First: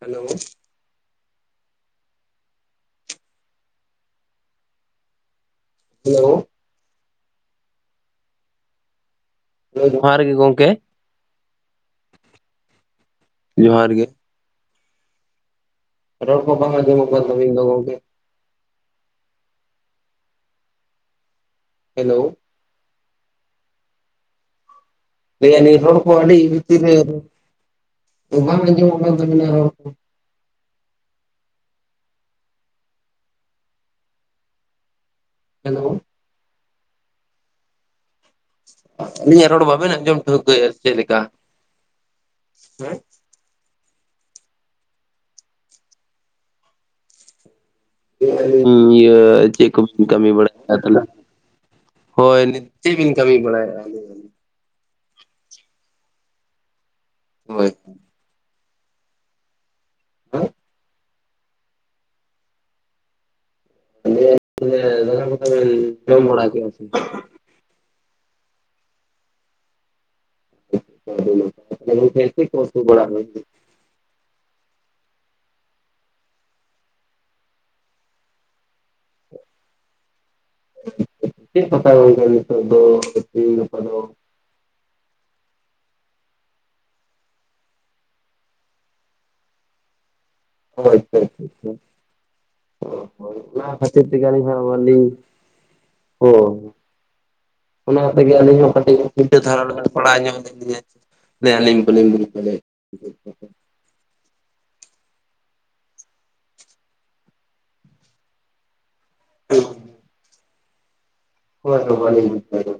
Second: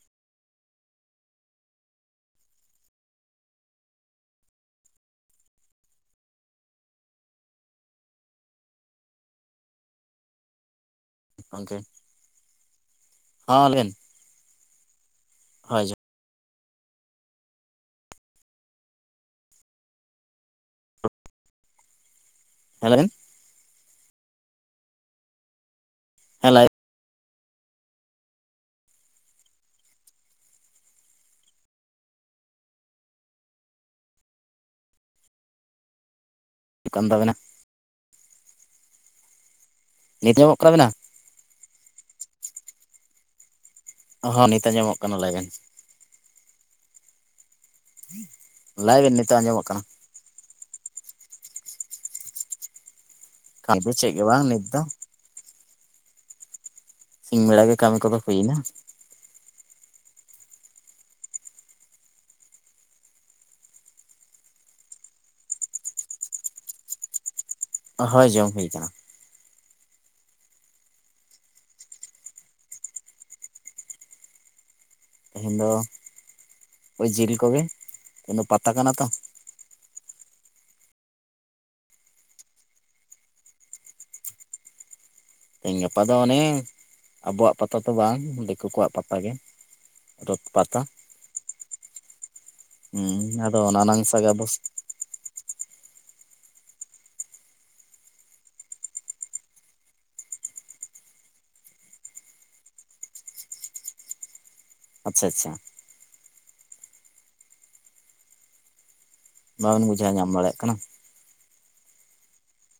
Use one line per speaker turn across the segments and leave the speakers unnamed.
Hello [unintelligible] ᱳ ᱾ ᱦᱮᱸ ᱡᱚᱦᱟᱨ ᱜᱮ ᱜᱚᱝᱠᱮ ᱾
ᱜᱚᱝᱠᱮ ᱾
ᱡᱚᱦᱟᱨ ᱜᱮ ᱾
ᱦᱚᱭ ᱡᱚ ᱾
ᱨᱚᱲ ᱠᱚ ᱵᱟᱝ ᱟᱡᱚᱢᱚᱜ ᱠᱟᱱ ᱛᱟᱵᱤᱱ ᱫᱚ ᱜᱚᱢᱠᱮ ᱾ ᱦᱮᱞᱞᱻᱳ ᱾
[unintelligible]
ᱞᱟᱹᱭ ᱮᱭᱟᱭ ᱞᱟᱹᱭ ᱦᱚᱲ ᱠᱚ ᱞᱟᱹᱭᱮ ᱟ ᱞᱤᱧ ᱟᱹᱰᱤ
ᱦᱮᱸ ᱞᱟᱹᱭ
ᱵᱷᱤᱛᱤᱨ ᱨᱮ ᱵᱟᱝ ᱟᱡᱚᱢᱚᱜ ᱠᱟᱱ ᱛᱟᱵᱤᱱᱟ ᱨᱚᱲ ᱠᱚ ᱾ ᱦᱮᱞᱳ
[inaudible] ᱫᱚ ᱢᱮᱱᱟᱜ
ᱟᱹᱞᱤᱧᱟᱜ ᱨᱚᱲ ᱵᱟᱵᱤᱱ ᱟᱸᱡᱚᱢ
ᱱᱤᱛ
ᱴᱷᱟᱹᱣᱠᱟᱹ
ᱟᱸᱡᱚᱢᱚᱜ
ᱭᱮᱜ
ᱠᱟᱱ
ᱟ ᱥᱮ
ᱛᱟᱵᱮᱱᱟ
ᱪᱮᱫ ᱞᱮᱠᱟ
ᱦᱚᱸ ᱱᱤᱛ ᱟᱸᱡᱚᱢᱚᱜ ᱠᱟᱱᱟ ᱞᱟᱹᱭ ᱵᱤᱱ
ᱞᱟᱹᱭ ᱟᱞᱤᱧ
ᱞᱟᱹᱭ ᱵᱮᱱ
ᱤᱭᱟᱹ
ᱱᱤᱛᱚᱜ ᱟᱸᱡᱚᱢᱚᱜ
ᱪᱮᱫ ᱠᱚ
ᱠᱟᱱᱟ
ᱠᱟᱹᱢᱤ ᱵᱟᱲᱟᱭᱟ ᱛᱟᱦᱞᱮ ᱦᱳᱭ ᱪᱮᱫ ᱵᱤᱱ ᱠᱟᱹᱢᱤ ᱵᱟᱲᱟᱭᱮᱜᱼᱟ
ᱪᱮ ᱵᱟᱝ ᱱᱤᱛ ᱫᱚ ᱥᱤᱧ ᱵᱮᱲᱟ
ᱦᱳᱭ
ᱜᱮ ᱠᱟᱹᱢᱤ ᱠᱚᱫᱚ ᱦᱩᱭ ᱱᱟ
ᱦᱮᱸ [unintelligible] [inaudible] ᱤᱭᱟᱹ [inaudible] ᱡᱚᱢ ᱵᱟᱲᱟ ᱠᱮᱜᱼᱟ ᱥᱮ
ᱦᱳᱭ ᱡᱚᱢ ᱦᱩᱭ ᱠᱟᱱᱟ
ᱜᱚᱝᱠᱮ ᱪᱮᱫ ᱠᱚ ᱩᱛᱩ ᱵᱟᱲᱟ ᱦᱩᱭᱱᱟ
ᱛᱮᱦᱮᱧ ᱫᱚ ᱦᱳᱭ ᱡᱤᱞ ᱠᱚᱜᱮ ᱛᱮᱦᱮᱧ ᱫᱚ ᱯᱟᱛᱟ ᱠᱟᱱᱟ ᱛᱚ
ᱪᱮᱫ ᱠᱚᱯᱮ [unintelligible] ᱱᱤᱛᱚᱜ ᱫᱚ [inaudible] ᱜᱟᱯᱟ ᱫᱚ
ᱛᱮᱜᱮᱧ ᱜᱟᱯᱟ ᱫᱚ ᱚᱱᱮ ᱟᱵᱚᱣᱟᱜ ᱯᱟᱛᱟ ᱛᱚ ᱵᱟᱝ ᱫᱤᱠᱩ ᱠᱚᱣᱟᱜ ᱯᱟᱛᱟ ᱜᱮ ᱨᱚᱛ ᱯᱟᱛᱟ
ᱚᱦᱚ
ᱦᱩᱸ ᱟᱫᱚ
ᱚᱱᱟ
ᱱᱟᱝ
ᱠᱷᱟᱹᱛᱤᱨ
ᱥᱟᱜ
ᱛᱮᱜᱮ
ᱟᱵᱚ
ᱟᱞᱤᱧ ᱦᱟᱸᱜ ᱵᱟᱹᱞᱤᱧ ᱚᱦᱚ ᱚᱱᱟ ᱛᱮᱜᱮ ᱟᱹᱞᱤᱧ ᱦᱚᱸ ᱠᱟᱹᱴᱤᱡ [unintelligible] ᱫᱷᱟᱨᱟ ᱯᱟᱲᱟᱣ ᱧᱚᱜ ᱞᱮᱜ ᱞᱤᱧᱟᱹ [inaudible] ᱟᱞᱤᱧ ᱵᱟᱞᱤᱧ ᱜᱩᱨᱩᱛᱛᱚ ᱞᱮᱫ
ᱟᱪᱪᱷᱟ ᱟᱪᱪᱷᱟ ᱵᱟᱵᱤᱱ ᱵᱩᱡᱷᱟᱹᱣ ᱧᱟᱢ ᱫᱟᱲᱮᱭᱟᱜ ᱠᱟᱱᱟ
ᱦᱳᱭ ᱦᱳᱭ ᱵᱟᱞᱤᱧ ᱵᱩᱡ ᱫᱟᱲᱮᱭᱟᱜ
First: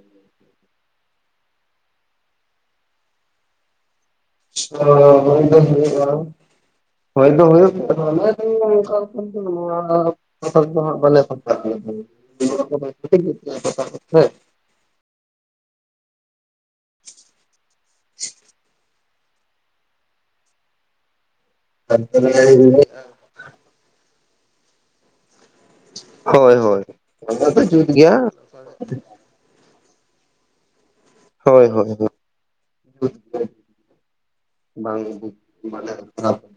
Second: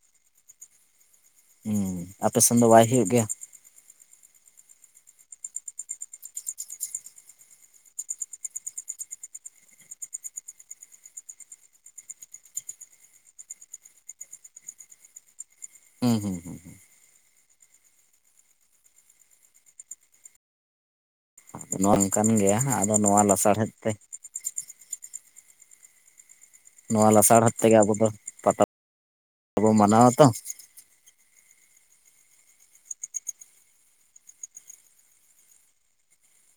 ᱦᱩᱸ ᱟᱯᱮᱥᱮᱱ ᱫᱚ ᱵᱟᱭ ᱦᱩᱭᱩᱜ ᱜᱮᱭᱟ
ᱚᱻ ᱦᱩᱭ ᱫᱚ ᱦᱩᱭᱩᱜᱼᱟ ᱦᱳᱭ ᱫᱚ ᱦᱩᱭᱩᱜ ᱟᱫᱚ ᱱᱚᱝᱠᱟ [inaudible] ᱱᱚᱣᱟ ᱦᱚᱴᱟᱫ ᱫᱚ ᱦᱟᱸᱜ ᱵᱟᱞᱮ ᱯᱟᱛᱟ ᱟ [inaudible] ᱫᱚᱥᱮ
ᱦᱩᱸ ᱦᱩᱸ ᱦᱩᱸ ᱦᱩᱸ
[inaudible]
ᱟᱫᱚ ᱱᱚᱝᱠᱟᱱ ᱜᱮᱭᱟ ᱦᱟᱸᱜ ᱟᱫᱚ ᱱᱚᱣᱟ ᱞᱟᱥᱟᱲᱦᱮᱫ ᱛᱮ
ᱦᱳᱭ ᱦᱳᱭ
ᱱᱚᱣᱟ ᱞᱟᱥᱟᱲ
ᱚᱱᱟ
ᱦᱮᱛ ᱛᱮᱜᱮ
ᱡᱩᱛ
ᱟᱵᱚ ᱫᱚ
ᱜᱮᱭᱟ
ᱯᱟᱛᱟ ᱵᱚ ᱢᱟᱱᱟᱣ ᱟᱛᱚ
ᱦᱳᱭ ᱦᱳᱭ ᱦᱳᱭ [inaudible] ᱵᱟᱝ [inaudible]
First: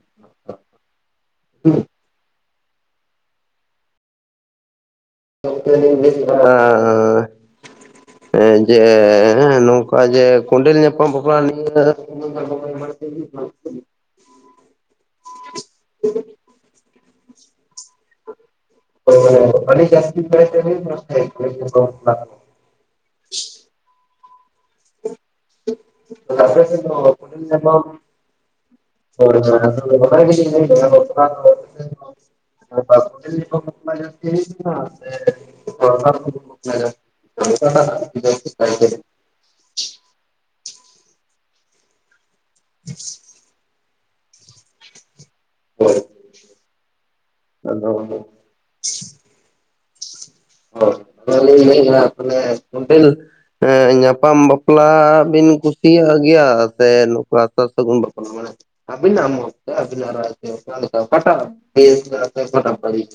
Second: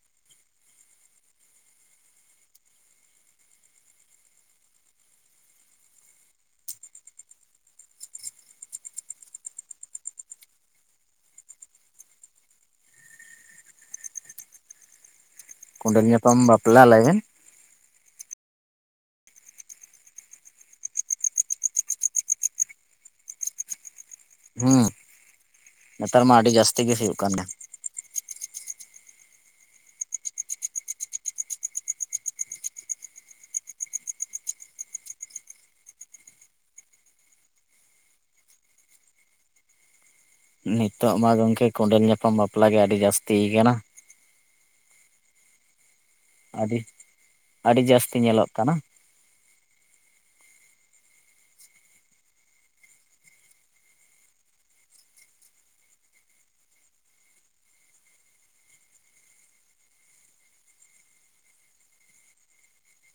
ᱜᱚᱝᱠᱮ ᱵᱮᱥ ᱵᱟᱲᱟ ᱟᱸᱻ ᱦᱮᱸ ᱡᱮ ᱦᱮᱸ ᱱᱚᱝᱠᱟ ᱡᱮ ᱠᱚᱸᱰᱮᱞ ᱧᱟᱯᱟᱢ ᱵᱟᱯᱞᱟ ᱱᱤᱭᱟᱹ [inaudible] ᱵᱟᱹᱲᱛᱤ [inaudible]
ᱠᱚᱸᱰᱮᱞ ᱧᱟᱯᱟᱢ ᱵᱟᱯᱞᱟ ᱞᱟᱹᱭ ᱵᱤᱱ
ᱳ ᱢᱟᱱᱮ ᱟᱹᱰᱤ ᱡᱟᱥᱛᱤ ᱦᱩᱭᱩᱜ ᱠᱟᱱᱟ [unintelligible]
ᱦᱩᱸ ᱱᱮᱛᱟᱨ ᱢᱟ
[inaudible]
ᱟᱹᱰᱤ
ᱟᱯᱮᱥᱮᱫ
ᱡᱟᱹᱥᱛᱤ ᱜᱮ
ᱫᱚ
ᱦᱩᱭᱩᱜ
ᱠᱚᱸᱰᱮᱞ
ᱠᱟᱱᱟ
ᱧᱟᱯᱟᱢ ᱦᱳᱭ ᱦᱳᱭ ᱟᱫᱚ ᱚᱱᱟ ᱜᱤᱧ ᱞᱮᱭ ᱫᱟ [inaudible] ᱠᱳᱰᱮᱞ ᱧᱟᱯᱟᱢ ᱵᱟᱯᱞᱟ ᱡᱟ. ᱥᱛᱤ ᱦᱩᱭᱩᱜ ᱜᱮᱭᱟ ᱥᱮ ᱥᱟᱨᱥᱟ. ᱜᱩᱱ ᱵᱟᱯᱞᱟ ᱚᱠᱟᱴᱟᱜ ᱡᱟ. ᱥᱛᱤ ᱠᱟᱭᱛᱮ
ᱱᱤᱛᱚᱜ ᱢᱟ ᱜᱚᱝᱠᱮ ᱠᱚᱸᱰᱮᱞ ᱧᱟᱯᱟᱢ ᱵᱟᱯᱞᱟ ᱜᱮ ᱟᱹᱰᱤ ᱡᱟᱹᱥᱛᱤ ᱠᱟᱱᱟ
ᱦᱳᱭ
ᱟᱹᱰᱤ ᱟᱹᱰᱤ ᱡᱟᱹᱥᱛᱤ
ᱟᱫᱚ
ᱧᱮᱞᱚᱜ ᱠᱟᱱᱟ
ᱦᱳᱭ ᱚᱱᱟᱞᱤᱧ ᱞᱮᱭᱮᱜ ᱟ ᱢᱟᱱᱮ ᱠᱚᱸᱰᱮᱞ ᱦᱮᱸ ᱧᱟᱯᱟᱢ ᱵᱟᱯᱞᱟ ᱵᱤᱱ ᱠᱩᱥᱤᱭᱟᱜ ᱜᱮᱭᱟ ᱥᱮ ᱱᱚᱝᱠᱟ ᱥᱟᱨ ᱥᱟᱹᱜᱩᱱ ᱵᱟᱯᱞᱟ ᱢᱟᱱᱮ ᱟᱵᱤᱱᱟᱜ ᱢᱚᱛ ᱛᱮ ᱟᱵᱤᱱᱟᱜ ᱨᱟᱭ ᱛᱮ ᱚᱠᱟᱞᱮᱠᱟ ᱚᱠᱟᱴᱟᱜ ᱵᱮᱥ ᱟ ᱥᱮ ᱚᱠᱟᱴᱟᱜ ᱵᱟᱹᱲᱤᱡ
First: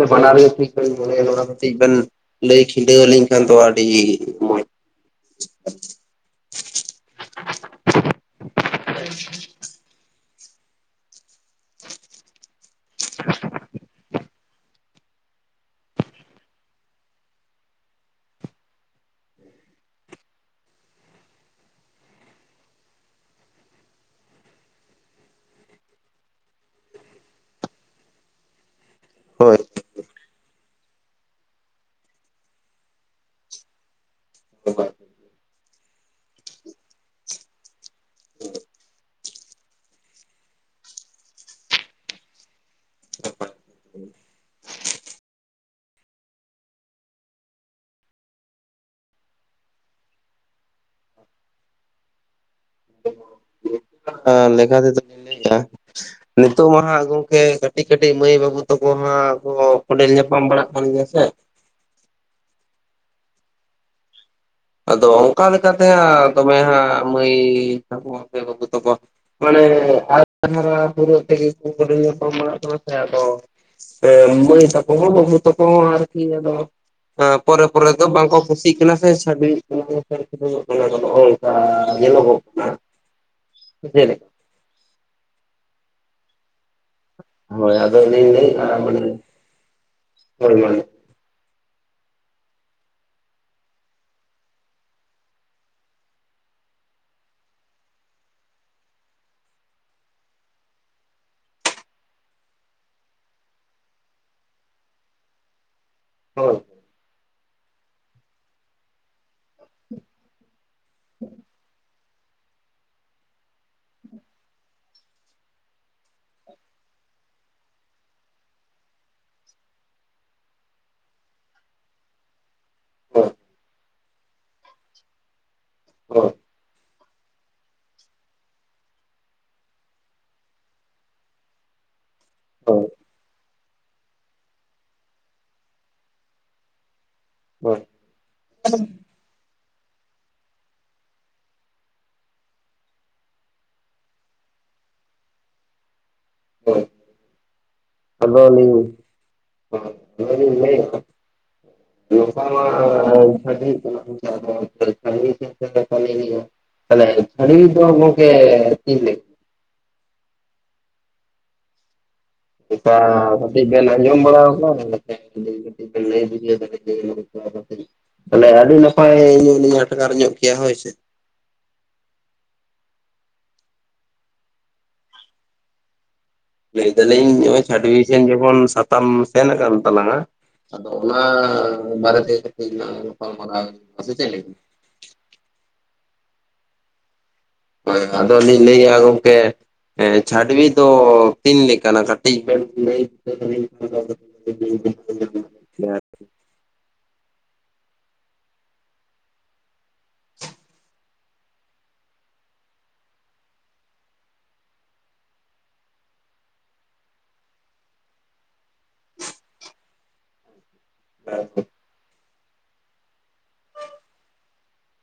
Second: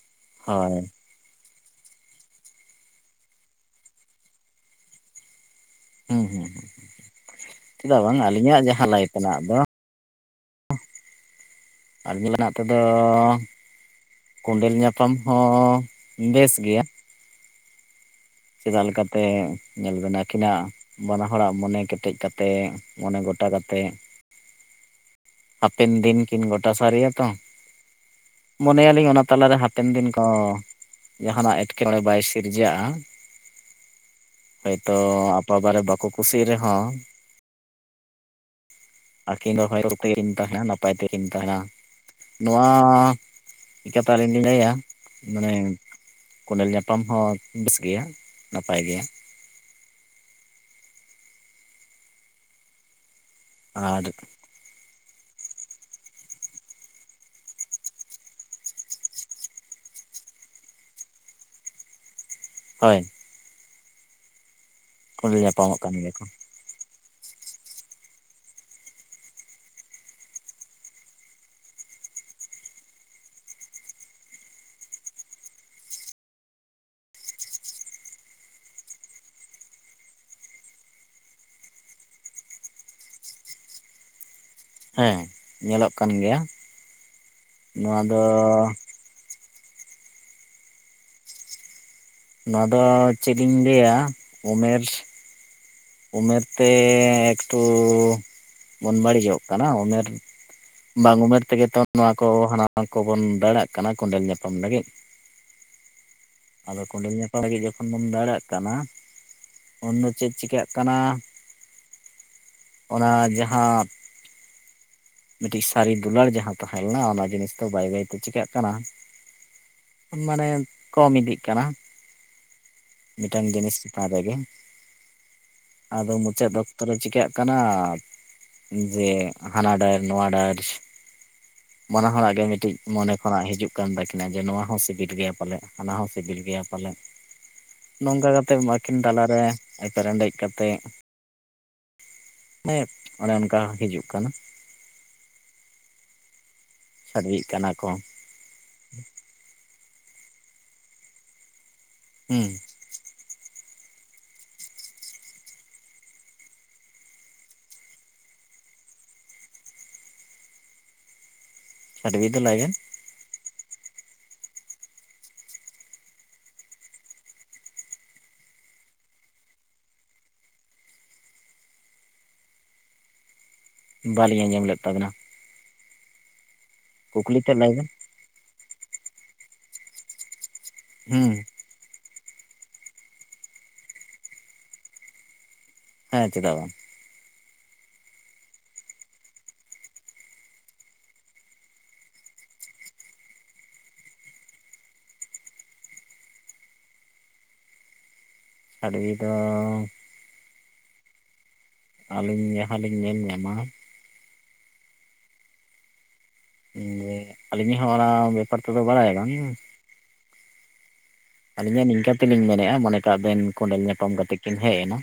ᱟ [unintelligible] ᱵᱟᱱᱟᱨ ᱜᱮ ᱴᱷᱤᱠ
ᱦᱳᱭ
ᱞᱤᱧ ᱢᱚᱱᱮᱭᱟ ᱚᱱᱟ ᱠᱟᱹᱴᱤᱡ ᱵᱮᱱ ᱞᱟᱹᱭ ᱠᱷᱤᱰᱟᱹᱣ ᱟᱹᱞᱤᱧ ᱠᱷᱟᱱ ᱫᱚ ᱟᱹᱰᱤ ᱢᱚᱡᱽ
ᱦᱩᱸ ᱦᱩᱸ ᱦᱩᱸ ᱪᱮᱫᱟᱜ ᱵᱟᱝ ᱟᱹᱞᱤᱧᱟᱜ ᱡᱟᱦᱟᱸ ᱞᱟᱭ ᱛᱮᱱᱟᱜ ᱫᱚ ᱟᱵᱤᱱᱟᱜ ᱛᱮᱫᱚ ᱠᱚᱸᱰᱮᱞ ᱧᱟᱯ ᱧᱟᱯᱟᱢ ᱦᱚᱸ ᱵᱮᱥ ᱜᱮᱭᱟ ᱪᱮᱫᱟᱜ ᱞᱮᱠᱟᱛᱮ ᱧᱮᱞ ᱵᱮᱱ ᱟᱹᱠᱤᱱᱟᱜ ᱵᱟᱱᱟ ᱦᱚᱲᱟᱜ ᱢᱚᱱᱮ ᱠᱮᱴᱮᱡ ᱠᱟᱛᱮᱫ ᱢᱚᱱᱮ ᱜᱚᱴᱟ ᱠᱟᱛᱮᱫ ᱦᱟᱯᱮᱱ ᱫᱤᱱ ᱠᱤᱱ ᱜᱚᱴᱟ ᱥᱟᱨᱤᱭᱟ ᱛᱚ ᱢᱚᱱᱮᱭᱟᱞᱤᱧ ᱚᱱᱟ ᱛᱟᱞᱟ ᱨᱮ
ᱦᱳᱭ
ᱦᱟᱯᱮᱱ ᱫᱤᱱ ᱠᱚ ᱡᱟᱦᱟᱱᱟᱜ ᱮᱴᱠᱮᱴᱚᱬᱮ ᱵᱟᱭ ᱥᱤᱨᱡᱟᱹᱜᱼᱟ ᱦᱚᱭᱛᱳ ᱴᱚᱵᱟ ᱨᱮ ᱵᱟᱠᱚ ᱠᱩᱥᱤᱜ ᱨᱮᱦᱚᱸ ᱟᱹᱠᱤᱱ ᱵᱟ [inaudible] ᱨᱚᱯ ᱛᱮᱠᱤᱱ ᱛᱟᱦᱮᱱᱟ ᱱᱟᱯᱟᱭ ᱛᱮ ᱠᱤᱱ ᱛᱟᱦᱮᱱᱟ ᱱᱚᱣᱟ ᱪᱤᱠᱟᱹᱛᱮ ᱟᱹᱞᱤᱧ ᱞᱤᱧ ᱞᱟᱹᱭᱟ ᱢᱟᱱᱮ ᱠᱚᱸᱰᱮᱞ ᱧᱟᱯᱟᱢ ᱦᱚᱸ ᱵᱮᱥ ᱜᱮᱭᱟ ᱱᱟᱯᱟᱭ ᱜᱮ ᱟᱨ
ᱞᱮᱠᱷᱟ [inaudible] ᱛᱮᱫᱚ ᱞᱤᱧ ᱞᱟᱹᱭ ᱟ ᱱᱤᱛᱚᱜ ᱢᱟ ᱦᱟᱸᱜ ᱜᱚᱢᱠᱮ ᱠᱟᱹᱴᱤᱡ ᱠᱟᱹᱴᱤᱡ ᱢᱟᱹᱭ ᱵᱟᱹᱵᱩ ᱛᱟᱠᱚ ᱦᱟᱸᱜ ᱠᱚ ᱠᱚᱸᱰᱮᱞ ᱧᱟᱯᱟᱢ ᱵᱟᱲᱟᱜ ᱠᱟᱱ ᱜᱮᱭᱟ ᱥᱮ
ᱦᱳᱭ
ᱟᱫᱚ
ᱠᱚᱸᱰᱮᱞ
ᱚᱱᱠᱟ
ᱧᱟᱯᱟᱢᱚᱜ
ᱞᱮᱠᱟᱛᱮ
ᱠᱟᱱ ᱜᱮᱭᱟ ᱠᱚ
ᱦᱟᱸᱜ ᱫᱚᱢᱮ ᱦᱟᱸᱜ ᱢᱟᱹᱭ ᱛᱟᱠᱚ ᱥᱮ ᱵᱟᱹᱵᱩ ᱛᱟᱠᱚ ᱢᱟᱱᱮ ᱟ. ᱣᱨᱤ ᱦᱟᱨᱟᱜ ᱯᱩᱨᱟᱹᱣ ᱛᱮᱜᱮ ᱠᱚᱰᱮᱞ ᱧᱟᱯᱟᱢᱚᱜ ᱠᱟᱱᱟ ᱥᱮ ᱟᱫᱚ ᱵᱟᱹᱭ ᱛᱟᱠᱚ ᱦᱚᱸ ᱵᱟᱹᱵᱩ ᱛᱟᱠᱚ ᱦᱚᱸ ᱟᱨᱠᱤ ᱟᱫᱚ ᱦᱚ ᱯᱚᱨᱮ ᱯᱚᱨᱮ ᱫᱚ ᱵᱟᱝᱠᱚ ᱠᱩᱥᱤ ᱠᱟᱱᱟ ᱥᱮ ᱚᱱᱟ [inaudible] ᱫᱚ ᱱᱚᱜᱚ ᱱᱚᱝᱠᱟ ᱧᱮᱞᱚᱜᱚᱜ ᱠᱟᱱᱟ ᱥᱮ ᱪᱮᱫ ᱞᱮᱠᱟ
ᱦᱮᱸ ᱧᱮᱞᱚᱜ ᱠᱟᱱ ᱜᱮᱭᱟ
ᱦᱳᱭ ᱟᱫᱚ
ᱱᱚᱣᱟ ᱫᱚ
ᱞᱤᱧ ᱞᱟᱹᱭ ᱮᱫᱟ ᱢᱟᱱᱮ [inaudible]
ᱱᱚᱣᱟ ᱫᱚ ᱪᱮᱫ ᱤᱧ ᱞᱟᱹᱭᱟ ᱩᱢᱮᱨ ᱩᱢᱮᱨ ᱛᱮ ᱮᱠᱴᱩ ᱵᱚᱱ ᱵᱟᱹᱲᱤᱡᱚᱜ ᱠᱟᱱᱟ ᱩᱢᱮᱨ ᱵᱟᱝ ᱩᱢᱮᱨ ᱛᱮᱜᱮ ᱛᱚ ᱱᱚᱣᱟ ᱠᱚ ᱦᱟᱱᱟ ᱠᱚᱵᱚᱱ ᱫᱟᱹᱲᱟᱜ ᱠᱟᱱᱟ ᱠᱚᱸᱰᱮᱞ ᱧᱟᱯᱟᱢ ᱞᱟᱹᱜᱤᱫ᱾
ᱦᱳᱭ
ᱟᱫᱚ ᱠᱚᱸᱰᱮᱞ ᱧᱟᱯᱟᱢ ᱞᱟᱹᱜᱤᱫ ᱡᱚᱠᱷᱚᱱ ᱵᱚᱱ ᱫᱟᱹᱲᱟᱜ ᱠᱟᱱᱟ ᱩᱱ ᱫᱚ ᱪᱮᱫ ᱪᱤᱠᱟᱹᱜ ᱠᱟᱱᱟ ᱚᱱᱟ ᱡᱟᱦᱟᱸ ᱢᱤᱫ ᱴᱤᱡ ᱥᱟᱹᱨᱤ ᱫᱩᱞᱟᱹᱲ ᱡᱟᱦᱟᱸ ᱛᱟᱦᱮᱸ ᱞᱮᱱᱟ ᱚᱱᱟ ᱡᱤᱱᱤᱥ ᱫᱚ ᱵᱟᱹᱭ ᱵᱟᱹᱭ ᱛᱮ ᱪᱤᱠᱟᱹᱜ ᱠᱟᱱᱟ, ᱢᱟᱱᱮ ᱠᱚᱢ ᱤᱫᱤᱜ ᱠᱟᱱᱟ ᱢᱤᱫᱴᱟᱝ ᱡᱤᱱᱤᱥ ᱪᱮᱛᱟᱱ ᱨᱮᱜᱮ ᱟᱫᱚ
ᱦᱳᱭ
ᱢᱩᱪᱟᱹᱫ ᱚᱠᱛᱚᱨᱮ ᱪᱤᱠᱟᱹᱜ ᱠᱟᱱᱟ ᱡᱮ ᱦᱟᱱᱟ ᱰᱟᱹᱨ ᱱᱚᱣᱟ ᱰᱟᱹᱨ ᱵᱟᱱᱟ ᱦᱚᱲᱟᱜ ᱜᱮ ᱢᱤᱫᱴᱤᱡ
ᱦᱳᱭ
ᱢᱚᱱᱮ ᱠᱷᱚᱱᱟᱜ ᱦᱤᱡᱩᱜ ᱠᱟᱱ ᱛᱟᱹᱠᱤᱱᱟ ᱡᱮ ᱱᱚᱣᱟ ᱦᱚᱸ ᱥᱤᱵᱤᱞ ᱜᱮᱭᱟ ᱯᱟᱞᱮᱫ ᱦᱟᱱᱟ ᱦᱚᱸ ᱥᱤᱵᱤᱞ ᱜᱮᱭᱟ ᱯᱟᱞᱮᱫ
ᱦᱳᱭ
ᱱᱚᱝᱠᱟ ᱠᱟᱛᱮᱜ ᱟᱠᱤᱱ ᱛᱟᱞᱟᱮ ᱮᱯᱮᱨ ᱦᱮᱰᱮᱡ ᱠᱟᱛᱮᱫ ᱦᱮᱸ ᱚᱱᱮ ᱚᱱᱠᱟ ᱦᱤᱡᱩᱜ ᱠᱟᱱᱟ
ᱦᱳᱭ
ᱥᱟᱰᱮᱜ ᱠᱟᱱᱟ ᱠᱚ᱾
ᱟᱫᱚ ᱞᱤᱧ
ᱦᱩᱸ
ᱞᱟᱹᱭᱮᱫ ᱱᱚᱝᱠᱟ ᱢᱟ [unintelligible] [inaudible]
ᱪᱷᱟᱰᱣᱤ ᱫᱚ ᱞᱟᱭ
[unintelligible] ᱠᱟᱹᱡ ᱵᱤᱱ ᱟᱡᱚᱢ ᱵᱟᱲᱟ ᱟᱠᱟᱫᱟ [inaudible] ᱛᱟᱦᱚᱞᱮ ᱟᱹᱰᱤ ᱱᱟᱯᱟᱭ ᱟᱞᱤᱧ ᱟᱴᱠᱟᱨ ᱧᱚᱜ ᱠᱮᱭᱟ ᱦᱳᱭ ᱥᱮ᱾
ᱵᱟᱞᱤᱧ ᱟᱸᱡᱚᱢ ᱞᱮᱫ ᱛᱟᱵᱤᱱᱟ᱾
ᱞᱟᱹᱭ ᱫᱟᱞᱤᱧ
ᱠᱩᱠᱞᱤ
ᱱᱚᱜ
ᱛᱮᱫ
ᱚᱭ
ᱞᱟᱹᱭ ᱵᱮᱱ
ᱪᱷᱟᱵᱷᱩᱭᱤ ᱥᱮᱱ ᱡᱮᱢᱚᱱ ᱥᱟᱛᱟᱢ ᱥᱮᱱ ᱠᱟᱱᱟᱱ ᱛᱟᱞᱟᱝᱼᱟ, ᱟᱫᱚ ᱚᱱᱟ
ᱦᱩᱸ
ᱵᱟᱨᱮ ᱛᱮ ᱠᱟᱴᱤᱡ ᱞᱟᱝ ᱜᱟᱯᱟᱞ ᱢᱟᱨᱟᱣ ᱥᱮ ᱪᱮᱫ ᱞᱟᱜᱤᱫ?
ᱦᱮᱸ ᱪᱮᱫᱟᱜ ᱵᱟᱝ᱾
ᱦᱳᱭ ᱟᱫᱚ ᱞᱤᱧ ᱞᱟᱹᱭᱮᱜᱼᱟ ᱜᱚᱢᱠᱮ ᱦᱮᱸ ᱪᱷᱟᱰᱵᱤ ᱫᱚ ᱛᱤᱱ ᱞᱮᱠᱟᱱᱟᱜ ᱠᱟᱹᱴᱤᱡ ᱵᱮᱱ ᱞᱟᱹᱭ ᱩᱛᱟᱹᱨ [inaudible] [unintelligible]
ᱪᱷᱟᱰᱣᱤ ᱫᱚᱻ
[inaudible]
ᱟᱹᱞᱤᱧ ᱡᱟᱦᱟᱸᱞᱤᱧ ᱧᱮᱞ ᱧᱟᱢᱟ ᱡᱮ ᱟᱞᱤᱧ ᱦᱚᱸ ᱚᱱᱟ ᱵᱮᱯᱟᱨ ᱛᱮᱫᱚ ᱵᱟᱲᱟᱭ ᱵᱟᱝ, ᱟᱹᱞᱤᱧᱟᱜ ᱱᱤᱝᱠᱟᱹ ᱛᱮᱞᱤᱧ ᱢᱮᱱᱮᱫᱼᱟ ᱢᱚᱱᱮ ᱠᱟᱜ ᱵᱮᱱ ᱠᱚᱸᱰᱮᱞ ᱧᱟᱯᱟᱢᱛᱮᱫ ᱠᱤᱱ ᱦᱮᱡ ᱮᱱᱟ,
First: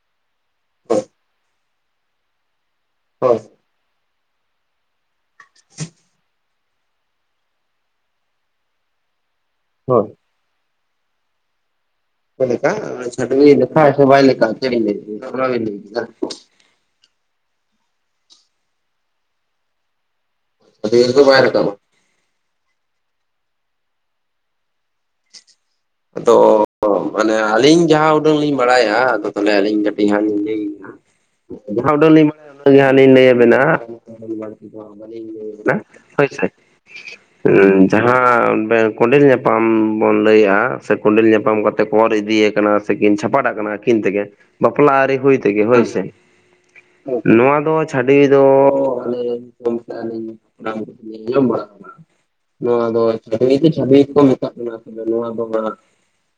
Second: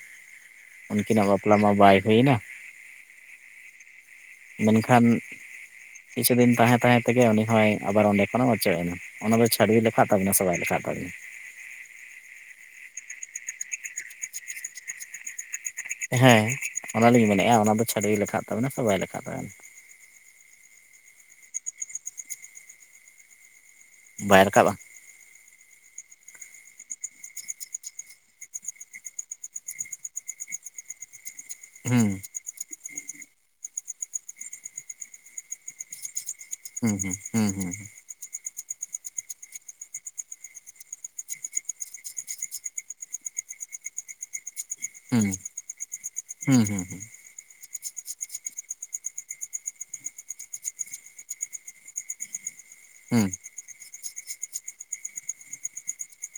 ᱩᱱᱠᱤᱱᱟᱜ ᱵᱟᱯᱞᱟ ᱢᱟ ᱵᱟᱭ ᱦᱩᱭᱱᱟ,
[inaudible]
ᱢᱮᱱᱠᱷᱟᱱ ᱠᱤᱪᱷᱩ ᱫᱤᱱ ᱛᱟᱦᱮᱸ ᱛᱟᱦᱮᱸ ᱛᱮᱜᱮ ᱩᱱᱤ ᱦᱚᱸᱭ ᱟᱵᱟᱨ ᱚᱸᱰᱮ ᱠᱷᱚᱱᱮ ᱚᱪᱚᱜ ᱮᱱᱟ ᱚᱱᱟ ᱫᱚ ᱪᱷᱟᱵᱤ ᱞᱮᱠᱷᱟ
ᱦᱳᱭ
ᱛᱟᱵᱤᱱᱟ ᱥᱮᱵᱟᱭ ᱞᱮᱠᱷᱟ ᱛᱟᱵᱤᱱᱟ? [inaudible]
ᱪᱮᱫ ᱞᱮᱠᱟ ᱪᱷᱟᱰᱣᱤ ᱞᱮᱠᱷᱟᱜ ᱟᱭ ᱥᱮ ᱵᱟᱭ ᱞᱮᱠᱷᱟᱜ [inaudible]
ᱦᱮᱸ ᱚᱱᱟᱞᱤᱧ ᱢᱮᱱᱮᱫᱼᱟ ᱚᱱᱟ ᱫᱚ ᱪᱷᱟᱹᱰᱣᱤ ᱞᱮᱠᱷᱟᱜ ᱛᱟᱵᱮᱱᱟ ᱥᱮ ᱵᱟᱭ ᱞᱮᱠᱷᱟᱜ ᱛᱟᱵᱮᱱᱟ?
ᱪᱷᱟᱰᱣᱤ ᱨᱮ ᱫᱚ ᱵᱟᱭ ᱨᱟᱠᱟᱵ-ᱟ᱾
ᱵᱟᱭ ᱨᱟᱠᱟᱵ-ᱟ?
ᱟᱫᱚᱻ ᱢᱟᱱᱮ ᱟᱹᱞᱤᱧ ᱡᱟᱦᱟᱸ ᱩᱰᱟᱹᱝ ᱞᱤᱧ ᱵᱟᱲᱟᱭᱟ ᱛᱟᱦᱚᱞᱮ ᱟᱹᱞᱤᱧ ᱠᱟᱹᱴᱤᱡ ᱦᱟᱸᱜ ᱞᱤᱧ ᱞᱟᱹᱭᱼᱟ, ᱡᱟᱦᱟᱸ
ᱦᱩᱸ
ᱩᱰᱟᱹᱜ ᱞᱤᱧ ᱵᱟ ᱡᱟᱦᱟ ᱟᱞᱤᱧ ᱞᱟᱹᱭᱟᱵᱮᱱᱟ [inaudible] ᱵᱟᱲᱛᱤ ᱫᱚ ᱵᱟᱞᱤᱧ ᱞᱟᱹᱭ-ᱟ ᱦᱳᱭᱥᱮ᱾
ᱦᱩᱸ ᱦᱩᱸᱦᱩᱸ ᱦᱩᱸ
ᱦᱟᱸ ᱚᱸᱰᱮ ᱠᱚᱸᱰᱮᱞ ᱧᱟᱯᱟᱢ ᱵᱚᱱ ᱞᱟᱹᱭ-ᱟ᱾ ᱥᱮ ᱠᱚᱸᱰᱮᱞ ᱧᱟᱯᱟᱢ ᱠᱟᱛᱮ ᱠᱚ ᱚᱨ ᱤᱫᱤᱭ ᱟᱠᱟᱱᱟ ᱥᱮᱠᱤᱱ ᱪᱷᱟᱯᱟᱰᱟᱜ ᱠᱟᱱᱟ ᱟᱹᱠᱤᱱ ᱛᱮᱜᱮ, ᱵᱟᱯᱞᱟ ᱟᱹᱣᱨᱤ ᱦᱩᱭ ᱛᱮᱜᱮ ᱦᱚᱭ ᱥᱮ᱾
ᱦᱩᱸᱦᱩᱸ
ᱱᱚᱣᱟ ᱫᱚ ᱪᱷᱟᱹᱰᱣᱤ ᱫᱚᱼᱼ ᱱᱚᱣᱟ ᱫᱚ
ᱦᱩᱸ
ᱪᱷᱟᱹᱵᱣᱤ ᱫᱚ ᱪᱷᱟᱹᱰᱣᱤ ᱜᱮᱠᱚ ᱢᱮᱛᱟᱜ ᱠᱟᱱᱟ ᱱᱚᱣᱟ ᱫᱚ ᱦᱟᱸᱜ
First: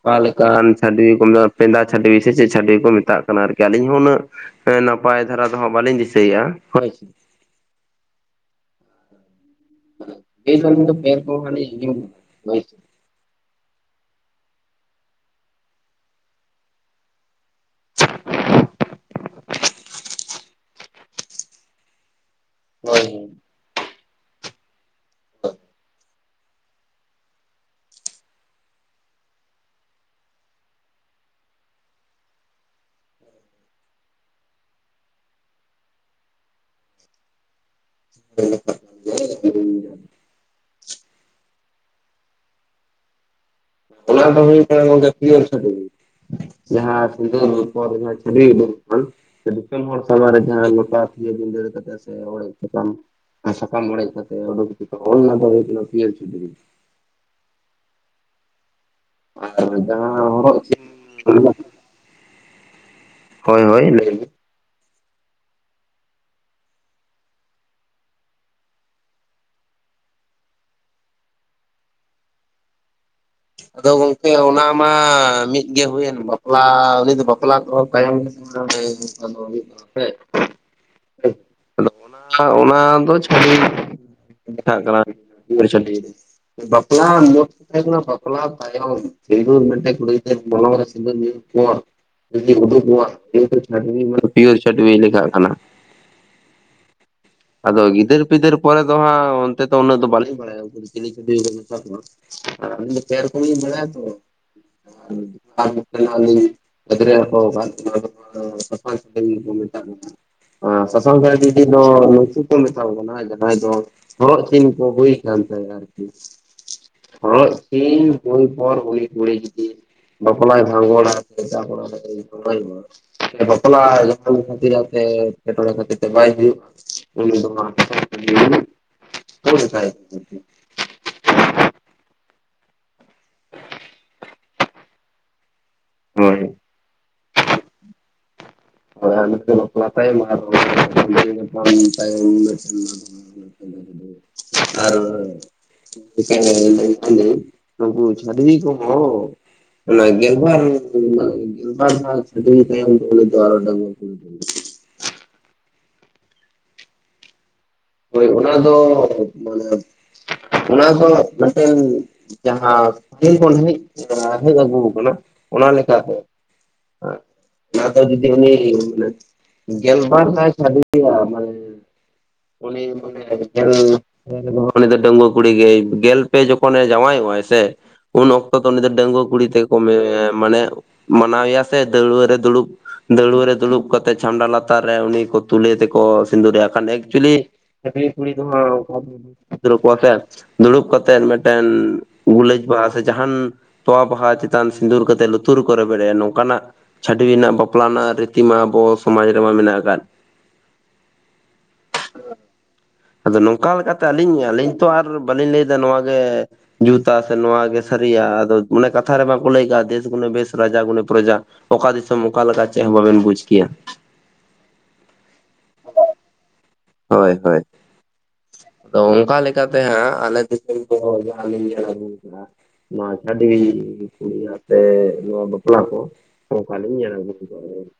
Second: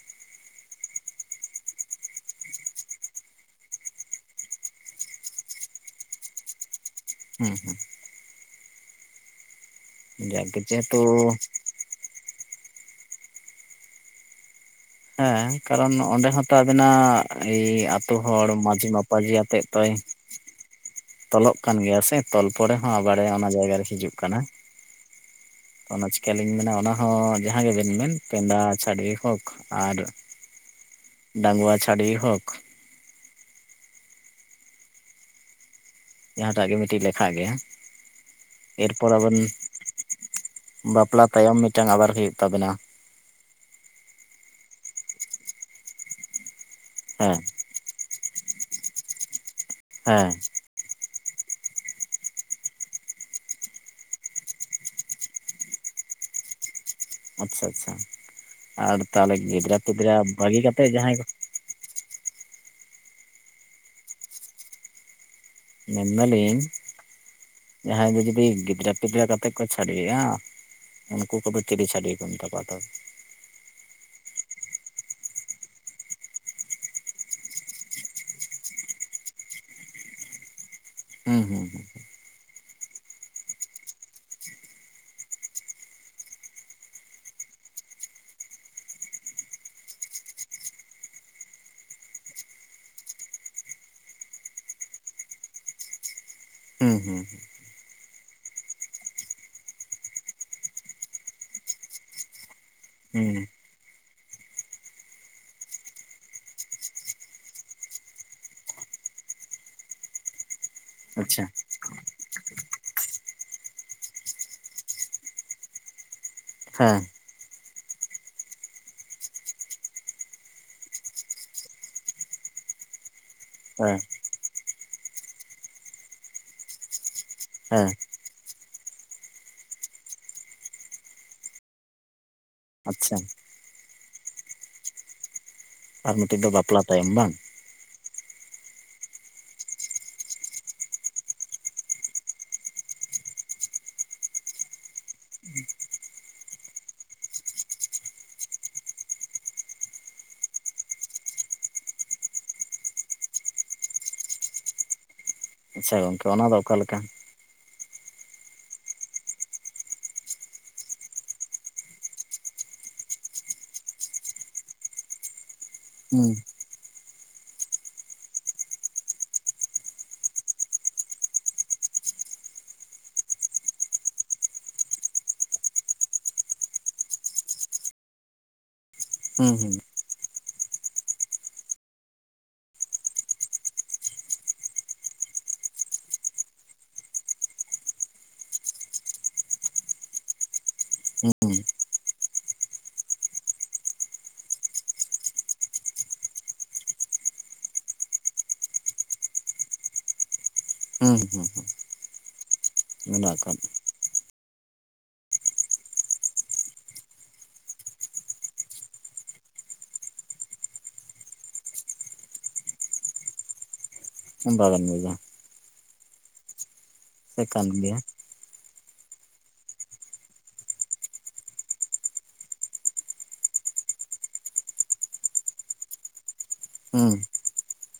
ᱚᱠᱟ ᱞᱮᱠᱟᱱ ᱪᱷᱟᱹᱰᱣᱤ ᱠᱚ ᱯᱮᱸᱫᱟ ᱪᱷᱟᱹᱰᱣᱤ ᱥᱮ ᱪᱮᱫ ᱪᱟᱹᱰᱣᱤ ᱠᱚ ᱢᱮᱛᱟᱜ ᱠᱟᱱᱟ ᱟᱨᱠᱤ ᱟᱹᱞᱤᱧ ᱦᱚᱸ ᱩᱱᱟᱹᱜ ᱱᱟᱯᱟᱭ ᱫᱷᱟᱨᱟ ᱫᱚ ᱦᱟᱸᱜ ᱵᱟᱹᱞᱤᱧ ᱫᱤᱥᱟᱹᱭᱟ ᱦᱳᱭ
ᱦᱩᱸ ᱦᱩᱸ
[unintelligible] ᱦᱳᱭ
ᱡᱟᱜᱮ ᱡᱮᱦᱮᱛᱩ
ᱥᱮ [inaudible]
ᱦᱮᱸ ᱠᱟᱨᱚᱱ ᱚᱸᱰᱮ ᱦᱚᱸᱛᱚ ᱮᱭ ᱟᱛᱳ ᱦᱚᱲ ᱢᱟᱺᱡᱷᱤ ᱢᱟᱯᱟᱡᱷᱤ ᱟᱛᱮᱫ ᱛᱚᱭ ᱛᱚᱞᱚᱜ ᱠᱟᱱ ᱜᱮᱭᱟ ᱥᱮ ᱛᱚᱞ ᱯᱚᱨᱮ ᱦᱚᱸ ᱟᱵᱟᱨᱮ ᱚᱱᱟ ᱡᱟᱭᱜᱟᱨᱮ ᱦᱤᱡᱩᱜ ᱠᱟᱱᱟ᱾
[unintelligible]
ᱚᱱᱟ ᱪᱤᱠᱟᱹᱞᱤᱧ ᱢᱮᱱᱟ ᱚᱱᱟ ᱦᱚᱸ ᱡᱟᱦᱟᱸ ᱜᱮᱵᱮᱱ ᱢᱮᱱ ᱮᱫᱟ ᱪᱷᱟᱹᱰᱭᱤ ᱦᱳᱠ ᱟᱨ ᱰᱟᱜᱣᱟ ᱪᱷᱟᱹᱰᱣᱤ ᱦᱳᱠ ᱡᱟᱦᱟᱸᱴᱟᱜ ᱜᱮ ᱢᱤᱫᱴᱤᱡ ᱞᱮᱠᱷᱟ ᱜᱮᱭᱟ
ᱦᱳᱭ
ᱮᱨᱯᱚᱨ ᱟᱵᱮᱱ
ᱦᱳᱭ
ᱵᱟᱯᱞᱟ ᱛᱟᱭᱚᱢ ᱢᱤᱫᱴᱟᱝ ᱟᱵᱟᱨ ᱦᱩᱭᱩᱜ ᱛᱟᱵᱮᱱᱟ
ᱚᱱᱟᱱᱟ ᱫᱚ ᱦᱩᱭᱩᱜ ᱠᱟᱱᱟ ᱜᱚᱝᱠᱮ ᱯᱤᱭᱳᱨ ᱪᱷᱟᱹᱰᱣᱤ ᱡᱟᱦᱟᱸᱭ
ᱦᱮᱸ
[inaudible] ᱠᱚᱣᱟᱜ ᱫᱤᱥᱚᱢ ᱦᱚᱲ
ᱦᱮᱸ
ᱥᱟᱢᱟᱝ ᱨᱮ ᱡᱟᱦᱟᱸ ᱞᱚᱴᱟ ᱤᱭᱟᱹ ᱫᱤᱱ ᱫᱟᱲᱮ ᱠᱟᱛᱮ ᱦᱚᱲ ᱟᱜ ᱥᱟᱛᱟᱢ ᱥᱟᱠᱟᱢ ᱚᱲᱮᱡᱽᱼᱼ
ᱟᱪᱪᱷᱟ ᱟᱪᱪᱷᱟ ᱟᱨ ᱛᱟᱦᱚᱞᱮ ᱜᱤᱫᱽᱨᱟᱹᱼ
ᱟᱨ
ᱯᱤᱫᱽᱨᱟᱹ
ᱡᱟᱦᱟᱸ ᱦᱚᱨᱚᱜ
ᱵᱟᱹᱜᱤ
ᱪᱤᱱ
ᱠᱟᱛᱮ ᱡᱟᱦᱟᱸᱭ
ᱦᱳᱭ ᱦᱳᱭ ᱞᱟᱹᱭ ᱢᱮ
ᱢᱮᱱ ᱫᱟᱹᱞᱤᱧ [unintelligible] ᱡᱟᱦᱟᱸᱭ ᱜᱮ ᱡᱩᱫᱤ ᱜᱤᱫᱽᱨᱟᱹ ᱯᱤᱫᱽᱨᱟᱹ ᱠᱟᱛᱮᱫ ᱠᱚ ᱪᱷᱟᱹᱰᱣᱤᱼᱟ ᱩᱱᱠᱩ ᱠᱚᱫᱚ ᱪᱤᱞᱤ ᱪᱷᱟᱹᱰᱣᱤ ᱠᱚ ᱢᱮᱛᱟ ᱠᱚᱣᱟ ᱛᱚᱵᱮ
ᱟᱫᱚ ᱜᱚᱝᱠᱮ ᱚᱱᱟ ᱢᱟ ᱢᱤᱫᱜᱮ ᱦᱩᱭᱮᱱ ᱵᱟᱯᱞᱟ ᱩᱱᱤ ᱫᱚ ᱵᱟᱯᱞᱟ ᱠᱚᱦᱚᱸ ᱛᱟᱭᱚᱢ [inaudible]
ᱦᱩᱸ ᱦᱩᱸ
ᱟᱫᱚ ᱚᱱᱟ ᱚᱱᱟ ᱫᱚ [inaudible] [inaudible] ᱠᱟᱱᱟ [inaudible] ᱵᱟᱯᱞᱟ [inaudible] ᱵᱟᱯᱞᱟ ᱛᱟᱭᱚᱢ ᱥᱤᱸᱫᱩᱨ ᱢᱮᱱᱛᱮ ᱠᱩᱲᱤ ᱜᱤᱫᱟᱹᱨ ᱢᱚᱞᱚᱝ ᱨᱮ ᱥᱤᱸᱫᱩᱨ [inaudible] [inaudible] ᱯᱤᱭᱳᱨ ᱪᱷᱟᱹᱰᱵᱤᱭ ᱞᱮᱠᱷᱟᱜ ᱠᱟᱱᱟ
ᱦᱩᱸ ᱦᱩᱸ
ᱟᱫᱚ ᱜᱤᱫᱟᱹᱨ ᱯᱤᱫᱟᱹᱨ ᱯᱚᱨᱮ ᱫᱚ ᱦᱟᱸᱜ ᱚᱱᱛᱮ ᱫᱚ ᱩᱱᱟᱹᱜ ᱫᱚ ᱵᱟᱹᱞᱤᱧ ᱵᱟᱲᱟᱭᱟ ᱩᱱᱠᱩ ᱫᱚ ᱪᱤᱞᱤ ᱪᱷᱟᱰᱵᱤ ᱠᱚ ᱢᱮᱛᱟ ᱠᱚᱣᱟ ᱯᱮ ᱨᱚᱠᱚᱡ
ᱦᱩᱸ
ᱞᱤᱧ ᱵᱟᱲᱟᱭᱭᱟᱛᱚ [inaudible] [inaudible] ᱢᱮᱛᱟ ᱠᱚ ᱠᱟᱱᱟ ᱥᱟᱥᱟᱝ
ᱟᱪᱪᱷᱟ
ᱪᱷᱟᱰᱵᱤ [inaudible] ᱩᱱᱠᱩ ᱠᱚ ᱢᱮᱛᱟ ᱠᱚ ᱠᱟᱱᱟ ᱡᱟᱦᱟᱸᱭ ᱫᱚ ᱦᱚᱨᱚᱜ ᱪᱤᱱ ᱠᱚ ᱦᱩᱭ ᱠᱟᱱ ᱛᱟᱭᱟ ᱟᱨᱠᱤ
ᱦᱮᱸ
ᱦᱚᱨᱚᱜ ᱪᱤᱱ ᱦᱳᱭ ᱯᱚᱨ [inaudible] ᱠᱩᱲᱤ ᱡᱩᱫᱤ ᱵᱟᱯᱞᱟᱭ ᱵᱷᱟᱜᱚᱲᱟ [inaudible] [inaudible]
ᱦᱮᱸ
ᱮᱴᱠᱮᱴᱚᱬᱮ ᱠᱷᱟᱹᱛᱤᱨ ᱛᱮ ᱵᱟᱭ ᱦᱩᱭᱩᱜ
ᱦᱮᱸ
ᱟ [unintelligible] [inaudible]
ᱟᱪᱪᱷᱟ ᱟᱨ
ᱦᱳᱭ
ᱢᱤᱫᱴᱤᱡ ᱫᱚ ᱵᱟᱯᱞᱟ ᱛᱟᱭᱚᱢ ᱵᱟᱝ
ᱦᱚᱭ ᱟᱨ ᱢᱤᱫᱴᱤᱡ ᱵᱟᱯᱞᱟ ᱛᱟᱭᱚᱢ [inaudible] ᱟᱨ [inaudible] ᱩᱱᱠᱩ ᱪᱷᱟᱰᱵᱤ ᱠᱚᱦᱚᱸ ᱚᱱᱟ ᱜᱮᱞ ᱵᱟᱨ [inaudible] ᱜᱮᱞ ᱵᱟᱨ ᱫᱷᱟᱣ ᱪᱷᱟᱰᱵᱤ ᱛᱟᱭᱚᱢ [inaudible]
ᱟᱪᱪᱷᱟ ᱜᱚᱝᱠᱮ ᱚᱱᱟ ᱫᱚ ᱚᱠᱟ ᱞᱮᱠᱟ
ᱦᱳᱭ ᱚᱱᱟ ᱫᱚ [unintelligible] ᱢᱟᱱᱮ ᱚᱱᱟ ᱫᱚ ᱢᱮᱜᱴᱮᱝ ᱡᱟᱦᱟᱸ ᱯᱟᱹᱦᱤᱞ ᱠᱷᱚᱱ ᱦᱮᱡ ᱠᱟᱱᱟ ᱦᱮᱡ ᱟᱹᱜᱩ ᱟᱠᱟᱱᱟ ᱚᱱᱟ ᱞᱮᱠᱟᱛᱮ
ᱦᱩᱸ
ᱫᱚ ᱡᱩᱫᱤ ᱩᱱᱤ ᱢᱟᱱᱮ ᱜᱮᱞ ᱵᱟᱨ ᱫᱷᱟᱭ ᱮ ᱪᱷᱟᱰᱣᱤᱜᱼᱟ ᱢᱟᱱᱮ ᱩᱱᱤ [inaudible] [inaudible] ᱩᱱᱤ ᱫᱚ ᱰᱟᱹᱝᱜᱩᱣᱟᱹ ᱠᱩᱲᱤ ᱜᱮ ᱜᱮᱞ ᱯᱮ ᱡᱚᱠᱷᱚᱱᱮ ᱡᱟᱶᱟᱭᱚᱜ ᱟᱭ ᱥᱮ ᱩᱱ ᱚᱠᱛᱚ ᱫᱚ ᱩᱱᱤ ᱫᱚ ᱰᱟᱹᱝᱜᱩᱭᱟᱹ ᱠᱩᱲᱤ
ᱦᱩᱸ ᱦᱩᱸ
ᱛᱮᱠᱚ ᱢᱟᱱᱟᱣᱮᱭᱟ ᱥᱮ ᱫᱟᱹᱣᱲᱟᱹ ᱨᱮ ᱫᱩᱲᱩᱵ ᱫᱟᱹᱣᱲᱟᱹ ᱨᱮ ᱫᱩᱲᱩᱵ ᱠᱟᱛᱮ ᱪᱷᱟᱢᱰᱟ ᱞᱟᱛᱟᱨ ᱨᱮ ᱩᱱᱤ ᱠᱚ ᱛᱩᱞᱮ ᱛᱮᱠᱚ ᱥᱤᱸᱫᱩ ᱨᱟᱭᱟ ᱛᱟᱦᱞᱮ ᱮᱠᱪᱩᱭᱮᱞᱤ ᱪᱷᱟᱹᱰᱵᱤ ᱠᱩᱲᱤ ᱠᱚ ᱦᱚᱸ [unintelligible] ᱫᱩᱲᱩᱵ ᱠᱟᱛᱮᱜ
ᱦᱩᱸ
ᱢᱮᱜᱴᱮᱱ ᱜᱩᱞᱟᱹᱡ ᱵᱟᱦᱟ ᱥᱮ ᱡᱟᱦᱟᱱ ᱛᱚᱣᱟ ᱵᱟᱦᱟ ᱪᱮᱛᱟᱱ ᱥᱤᱸᱫᱩᱨ ᱠᱟᱛᱮᱫ ᱞᱩᱛᱩᱨ ᱨᱮᱠᱚ ᱨᱮᱵᱮᱫ ᱟᱭᱟ ᱱᱚᱝᱠᱟᱱᱟᱜ ᱪᱷᱟᱹᱰᱣᱤᱱᱟᱜ ᱵᱟᱯᱞᱟᱱᱟᱜ ᱨᱤᱛᱤ ᱢᱟ ᱟᱵᱚ ᱥᱚᱢᱟᱡᱽ ᱨᱮᱢᱟ ᱢᱮᱱᱟᱜ ᱟᱠᱟᱫ ᱜᱮ
ᱦᱩᱸ ᱦᱩᱸ
ᱟᱫᱚ
ᱢᱮᱱᱟᱜ ᱟᱠᱟᱫ
ᱱᱚᱝᱠᱟ ᱞᱮᱠᱟᱛᱮ ᱟᱹᱞᱤᱧ ᱟᱹᱞᱤᱧ ᱛᱚ ᱟᱨ ᱵᱟᱹᱞᱤᱧ ᱞᱟᱹᱭᱫᱟ ᱱᱚᱣᱟᱜᱮ ᱡᱩᱛᱟ ᱥᱮ ᱱᱚᱣᱟ ᱜᱮ ᱥᱟᱹᱨᱤᱭᱟ ᱟᱫᱚ ᱢᱟᱱᱮ ᱠᱟᱛᱷᱟ ᱨᱮ ᱵᱟᱠᱚ ᱞᱟᱹᱭ ᱠᱟᱜ ᱟ ᱫᱮᱥ ᱜᱩᱱᱮ ᱵᱮᱥ ᱨᱟᱡᱟ ᱜᱩᱱᱮ ᱯᱨᱚᱡᱟ ᱚᱠᱟ ᱫᱤᱥᱚᱢ ᱚᱠᱟ ᱞᱮᱠᱟ ᱪᱮᱫ ᱦᱚᱸ ᱵᱟᱵᱮᱱ ᱵᱩᱡᱽ ᱠᱮᱭᱟ
ᱵᱟᱵᱮᱱ ᱵᱩᱡᱟ
ᱦᱳᱭ
ᱥᱮ
ᱦᱳᱭ
ᱠᱟᱱ ᱜᱮᱭᱟ
ᱟᱫᱚ ᱚᱱᱠᱟ ᱞᱮᱠᱟᱛᱮ ᱦᱟᱸᱜ ᱟᱞᱮ ᱫᱤᱥᱚᱢ ᱠᱚ ᱡᱟᱦᱟ ᱞᱤᱧ ᱧᱮᱞ ᱟᱜᱩ ᱠᱟᱜᱼᱟ᱾ ᱱᱚᱣᱟ ᱪᱷᱟᱰᱤ ᱠᱩᱲᱤᱭᱟᱛᱮ ᱱᱚᱣᱟ ᱵᱟᱯᱞᱟ ᱠᱚ ᱚᱟᱞᱧ
ᱦᱩᱸ
[inaudible]